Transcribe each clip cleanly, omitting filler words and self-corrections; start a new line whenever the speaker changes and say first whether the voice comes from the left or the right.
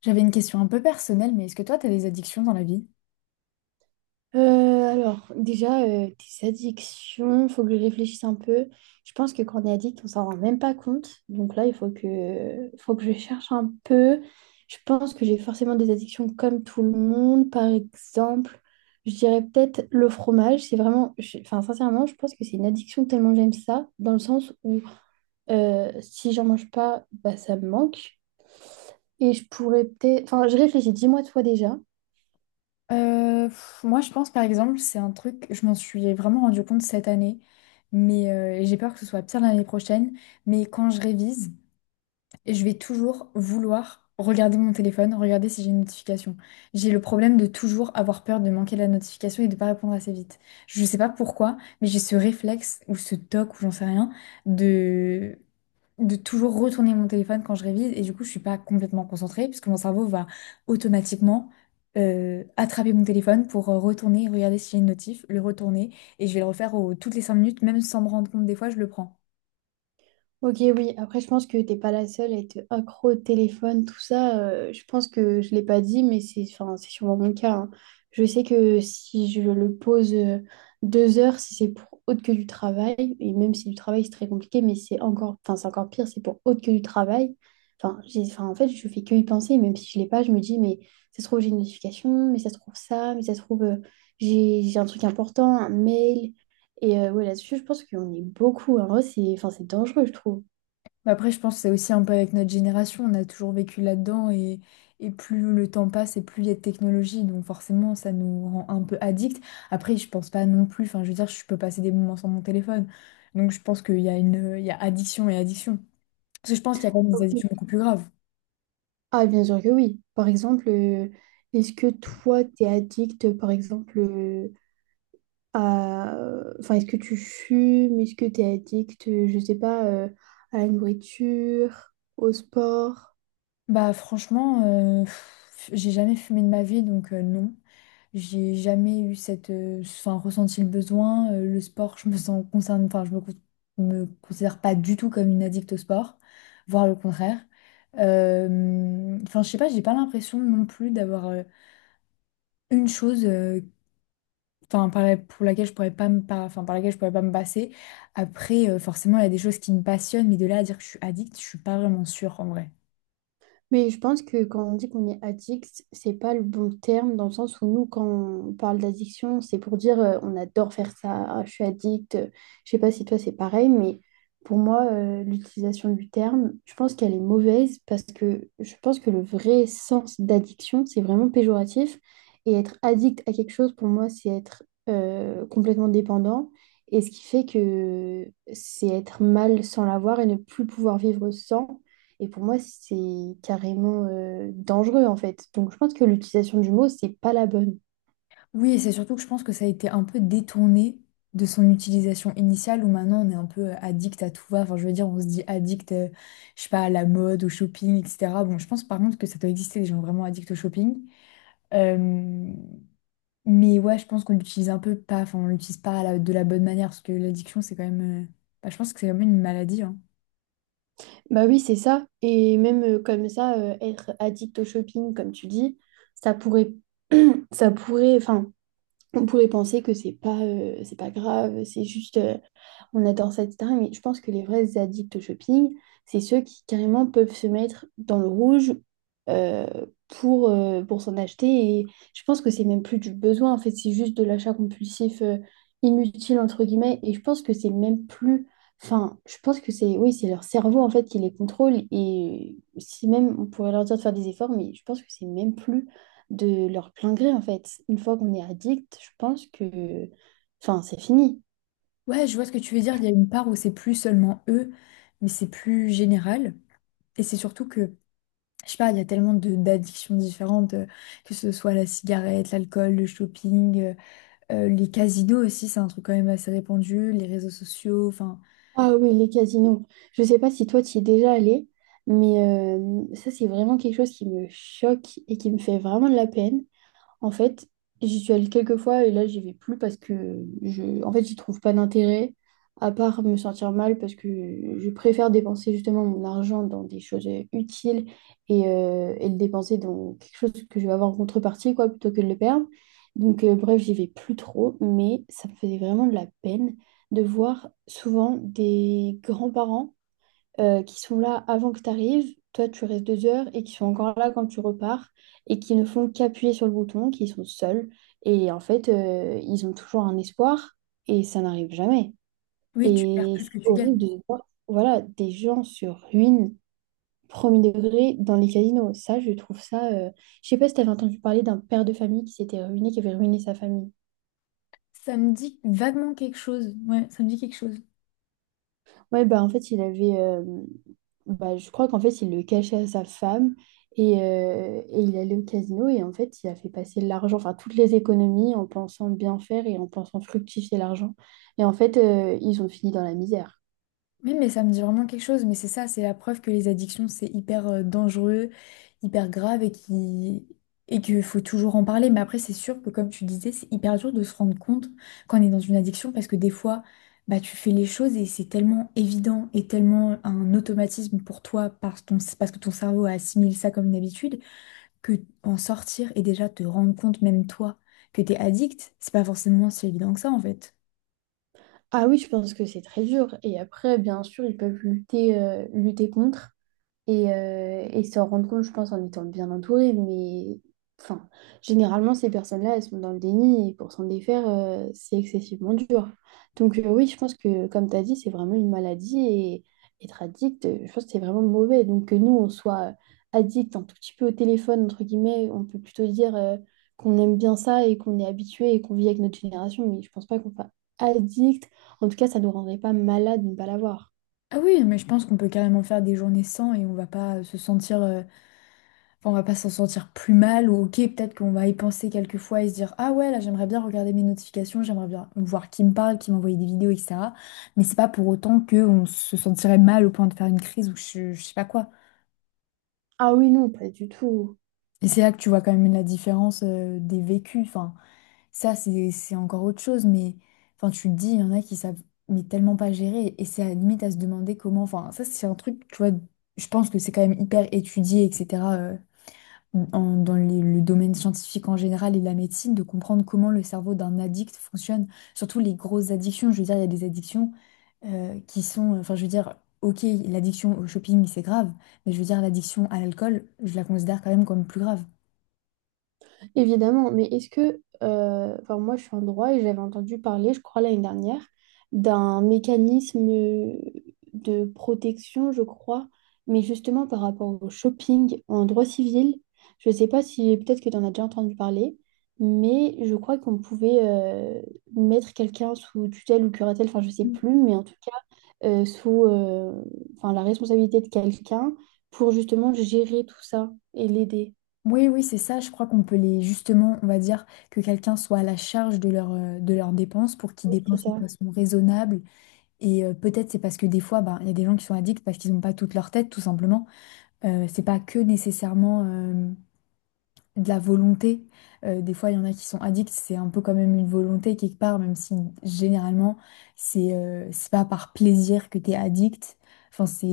left: J'avais une question un peu personnelle, mais est-ce que toi, t'as des addictions dans la vie?
right: Euh, alors, déjà, tes addictions, faut que je réfléchisse un peu. Je pense que quand on est addict, on s'en rend même pas compte. Donc là, il faut que je cherche un peu. Je pense que j'ai forcément des addictions comme tout le monde. Par exemple, je dirais peut-être le fromage. C'est vraiment, enfin, sincèrement, je pense que c'est une addiction tellement j'aime ça, dans le sens où si j'en mange pas, bah, ça me manque. Et je pourrais peut-être, enfin, je réfléchis, dis-moi toi déjà.
left: Moi, je pense par exemple, c'est un truc, je m'en suis vraiment rendu compte cette année, mais et j'ai peur que ce soit pire l'année prochaine. Mais quand je révise, je vais toujours vouloir regarder mon téléphone, regarder si j'ai une notification. J'ai le problème de toujours avoir peur de manquer la notification et de pas répondre assez vite. Je sais pas pourquoi, mais j'ai ce réflexe ou ce toc ou j'en sais rien de de toujours retourner mon téléphone quand je révise et du coup je suis pas complètement concentrée puisque mon cerveau va automatiquement attraper mon téléphone pour retourner, regarder si j'ai une notif, le retourner et je vais le refaire toutes les 5 minutes même sans me rendre compte des fois je le prends.
right: Ok, oui. Après, je pense que t'es pas la seule à être accro au téléphone, tout ça. Je pense que je l'ai pas dit, mais c'est enfin, c'est sûrement mon cas, hein. Je sais que si je le pose deux heures, si c'est pour autre que du travail, et même si du travail c'est très compliqué, mais c'est encore, enfin, c'est encore pire, c'est pour autre que du travail. Enfin, j'ai, enfin, en fait, je fais que y penser, même si je l'ai pas, je me dis, mais ça se trouve, j'ai une notification, mais ça se trouve ça, mais ça se trouve, j'ai un truc important, un mail. Et ouais, là-dessus, je pense qu'on est beaucoup, hein. En vrai, c'est enfin, c'est dangereux, je trouve.
left: Mais après je pense que c'est aussi un peu avec notre génération, on a toujours vécu là-dedans et plus le temps passe et plus il y a de technologie donc forcément ça nous rend un peu addict. Après je pense pas non plus, enfin je veux dire je peux passer des moments sans mon téléphone donc je pense qu'il y a une, il y a addiction et addiction. Parce que je pense qu'il y a quand même des
right: Oui.
left: addictions beaucoup plus graves.
right: Ah, bien sûr que oui. Par exemple, est-ce que toi, t'es addict, par exemple, à... Enfin, est-ce que tu fumes? Est-ce que t'es addict, je sais pas, à la nourriture, au sport?
left: Bah franchement, j'ai jamais fumé de ma vie, donc non. J'ai jamais eu cette, enfin, ressenti le besoin. Le sport, je me sens concerne, enfin, je me considère pas du tout comme une addict au sport, voire le contraire. Enfin, je sais pas, j'ai pas l'impression non plus d'avoir une chose, enfin, pour laquelle je pourrais pas enfin, par laquelle je pourrais pas me passer. Après, forcément, il y a des choses qui me passionnent, mais de là à dire que je suis addict, je suis pas vraiment sûre en vrai.
right: Mais je pense que quand on dit qu'on est addict, c'est pas le bon terme dans le sens où nous, quand on parle d'addiction, c'est pour dire on adore faire ça, ah, je suis addict. Je sais pas si toi c'est pareil, mais pour moi, l'utilisation du terme, je pense qu'elle est mauvaise parce que je pense que le vrai sens d'addiction, c'est vraiment péjoratif. Et être addict à quelque chose, pour moi, c'est être complètement dépendant. Et ce qui fait que c'est être mal sans l'avoir et ne plus pouvoir vivre sans. Et pour moi, c'est carrément dangereux en fait. Donc je pense que l'utilisation du mot, c'est pas la bonne.
left: Oui, et c'est surtout que je pense que ça a été un peu détourné de son utilisation initiale où maintenant on est un peu addict à tout va. Enfin, je veux dire, on se dit addict, je sais pas, à la mode, au shopping, etc. Bon, je pense par contre que ça doit exister des gens vraiment addicts au shopping. Euh, mais ouais, je pense qu'on l'utilise un peu pas, enfin, on l'utilise pas de la bonne manière parce que l'addiction, c'est quand même, bah, je pense que c'est quand même une maladie, hein.
right: Bah oui, c'est ça. Et même comme ça, être addict au shopping, comme tu dis, ça pourrait, ça pourrait, enfin, on pourrait penser que c'est pas grave, c'est juste on adore ça, etc. Mais je pense que les vrais addicts au shopping, c'est ceux qui carrément peuvent se mettre dans le rouge euh, pour s'en acheter. Et je pense que c'est même plus du besoin, en fait, c'est juste de l'achat compulsif inutile, entre guillemets. Et je pense que c'est même plus. Enfin, je pense que c'est oui, c'est leur cerveau en fait qui les contrôle et si même on pourrait leur dire de faire des efforts, mais je pense que c'est même plus de leur plein gré, en fait. Une fois qu'on est addict, je pense que... Enfin, c'est fini.
left: Ouais, je vois ce que tu veux dire. Il y a une part où c'est plus seulement eux, mais c'est plus général. Et c'est surtout que je sais pas, il y a tellement de d'addictions différentes, que ce soit la cigarette, l'alcool, le shopping, les casinos aussi, c'est un truc quand même assez répandu, les réseaux sociaux, enfin,
right: Ah oui, les casinos. Je sais pas si toi, tu y es déjà allé, mais ça, c'est vraiment quelque chose qui me choque et qui me fait vraiment de la peine. En fait, j'y suis allée quelques fois et là, j'y vais plus parce que je, en fait, j'y trouve pas d'intérêt, à part me sentir mal parce que je préfère dépenser justement mon argent dans des choses utiles et le dépenser dans quelque chose que je vais avoir en contrepartie, quoi, plutôt que de le perdre. Donc, bref, j'y vais plus trop, mais ça me faisait vraiment de la peine de voir souvent des grands-parents qui sont là avant que tu arrives, toi tu restes deux heures et qui sont encore là quand tu repars et qui ne font qu'appuyer sur le bouton, qui sont seuls et en fait ils ont toujours un espoir et ça n'arrive jamais.
left: oui, tu perds
right: Et
left: plus
right: c'est
left: que tu
right: horrible
left: gagnes.
right: de voir voilà, des gens se ruinent premier degré dans les casinos. Ça, je trouve ça. Je sais pas si tu avais entendu parler d'un père de famille qui s'était ruiné, qui avait ruiné sa famille.
left: Ça me dit vaguement quelque chose, ouais, ça me dit quelque chose.
right: Ouais, bah en fait, il avait. Bah, je crois qu'en fait, il le cachait à sa femme et il allait au casino et en fait, il a fait passer l'argent, enfin, toutes les économies en pensant bien faire et en pensant fructifier l'argent. Et en fait, ils ont fini dans la misère.
left: Oui, mais ça me dit vraiment quelque chose, mais c'est ça, c'est la preuve que les addictions, c'est hyper dangereux, hyper grave et qu'il faut toujours en parler. Mais après, c'est sûr que comme tu disais, c'est hyper dur de se rendre compte quand on est dans une addiction parce que des fois, bah, tu fais les choses et c'est tellement évident et tellement un automatisme pour toi parce que ton cerveau assimile ça comme une habitude que en sortir et déjà te rendre compte, même toi, que t'es addict, c'est pas forcément si évident que ça en fait.
right: Ah oui, je pense que c'est très dur. Et après, bien sûr, ils peuvent lutter, lutter contre. Et s'en rendre compte, je pense, en étant bien entouré. Mais enfin, généralement, ces personnes-là, elles sont dans le déni et pour s'en défaire, c'est excessivement dur. Donc, oui, je pense que, comme tu as dit, c'est vraiment une maladie et être addict, je pense que c'est vraiment mauvais. Donc, que nous, on soit addict un tout petit peu au téléphone, entre guillemets, on peut plutôt dire qu'on aime bien ça et qu'on est habitué et qu'on vit avec notre génération. Mais je pense pas qu'on soit addict. En tout cas, ça nous rendrait pas malade de ne pas l'avoir.
left: Ah oui, mais je pense qu'on peut carrément faire des journées sans et on va pas se sentir, enfin, on va pas s'en sentir plus mal ou ok, peut-être qu'on va y penser quelques fois et se dire ah ouais là j'aimerais bien regarder mes notifications, j'aimerais bien voir qui me parle, qui m'envoie des vidéos, etc. Mais c'est pas pour autant que on se sentirait mal au point de faire une crise ou je sais pas quoi.
right: Ah oui, non, pas du tout.
left: Et c'est là que tu vois quand même la différence, des vécus. Enfin, ça, c'est encore autre chose, mais enfin, tu te dis, il y en a qui savent mais tellement pas gérer, et c'est à la limite à se demander comment. Enfin, ça, c'est un truc, tu vois, je pense que c'est quand même hyper étudié, etc., dans le domaine scientifique en général et la médecine, de comprendre comment le cerveau d'un addict fonctionne, surtout les grosses addictions. Je veux dire, il y a des addictions qui sont, enfin, je veux dire, ok, l'addiction au shopping, c'est grave, mais je veux dire, l'addiction à l'alcool, je la considère quand même comme plus grave.
right: Évidemment, mais est-ce que, enfin moi je suis en droit et j'avais entendu parler, je crois l'année dernière, d'un mécanisme de protection, je crois, mais justement par rapport au shopping en droit civil, je ne sais pas si peut-être que tu en as déjà entendu parler, mais je crois qu'on pouvait mettre quelqu'un sous tutelle ou curatelle, enfin je sais plus, mais en tout cas sous enfin, la responsabilité de quelqu'un pour justement gérer tout ça et l'aider.
left: Oui, oui, c'est ça. Je crois qu'on peut les, justement, on va dire que quelqu'un soit à la charge de leur, de leurs dépenses pour qu'ils
right: C'est
left: dépensent de
right: ça.
left: façon raisonnable. Et peut-être c'est parce que des fois, ben, il y a des gens qui sont addicts parce qu'ils n'ont pas toute leur tête, tout simplement. C'est pas que nécessairement. De la volonté. Des fois, il y en a qui sont addicts, c'est un peu quand même une volonté quelque part, même si généralement, c'est pas par plaisir que tu es addict. Enfin, c'est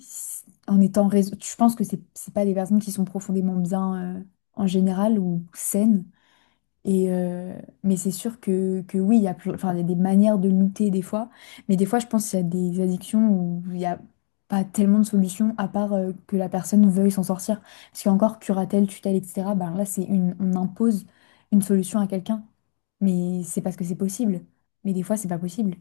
left: c'est- en étant raison. Je pense que c'est pas des personnes qui sont profondément bien en général ou saines. Et euh, mais c'est sûr que oui, il y a, enfin, il y a des manières de lutter des fois, mais des fois, je pense qu'il y a des addictions où il n'y a pas tellement de solutions à part que la personne veuille s'en sortir. Parce qu'encore, curatelle, tutelle, etc., ben là, c'est une, on impose une solution à quelqu'un, mais c'est parce que c'est possible. Mais des fois, c'est pas possible.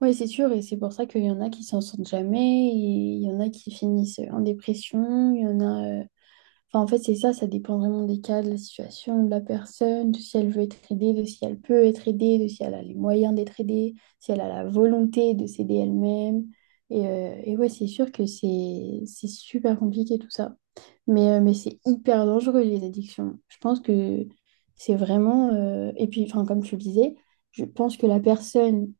right: Oui, c'est sûr, et c'est pour ça qu'il y en a qui s'en sortent jamais, et il y en a qui finissent en dépression, il y en a... Enfin, en fait, c'est ça, ça dépend vraiment des cas, de la situation, de la personne, de si elle veut être aidée, de si elle peut être aidée, de si elle a les moyens d'être aidée, si elle a la volonté de s'aider elle-même. Et ouais, c'est sûr que c'est super compliqué tout ça. Mais c'est hyper dangereux, les addictions. Je pense que c'est vraiment... Et puis, enfin, comme tu le disais, je pense que la personne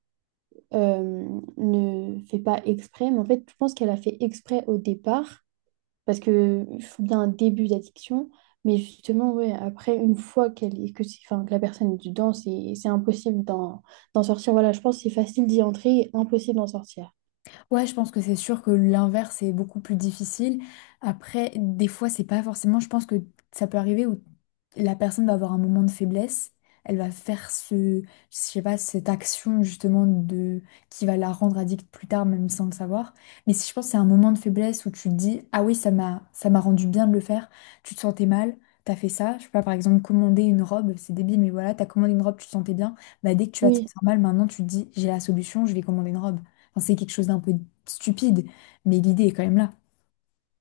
right: ne fait pas exprès, mais en fait, je pense qu'elle a fait exprès au départ, parce que il faut bien un début d'addiction, mais justement, ouais, après, une fois qu'elle est, que, enfin, que la personne est dedans, c'est impossible d'en sortir. Voilà, je pense que c'est facile d'y entrer et impossible d'en sortir.
left: Ouais, je pense que c'est sûr que l'inverse est beaucoup plus difficile. Après, des fois, c'est pas forcément. Je pense que ça peut arriver où la personne va avoir un moment de faiblesse. Elle va faire ce, je sais pas, cette action justement de qui va la rendre addict plus tard, même sans le savoir. Mais si je pense que c'est un moment de faiblesse où tu te dis, ah oui, ça m'a rendu bien de le faire. Tu te sentais mal, t'as fait ça. Je sais pas, par exemple, commander une robe, c'est débile, mais voilà, t'as commandé une robe, tu te sentais bien. Bah dès que tu vas te
right: Oui.
left: sentir mal, maintenant tu te dis, j'ai la solution, je vais commander une robe. Enfin, c'est quelque chose d'un peu stupide, mais l'idée est quand même là.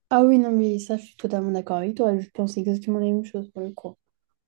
right: Ah oui, non, mais ça, je suis totalement d'accord avec toi. Je pense exactement la même chose pour le coup.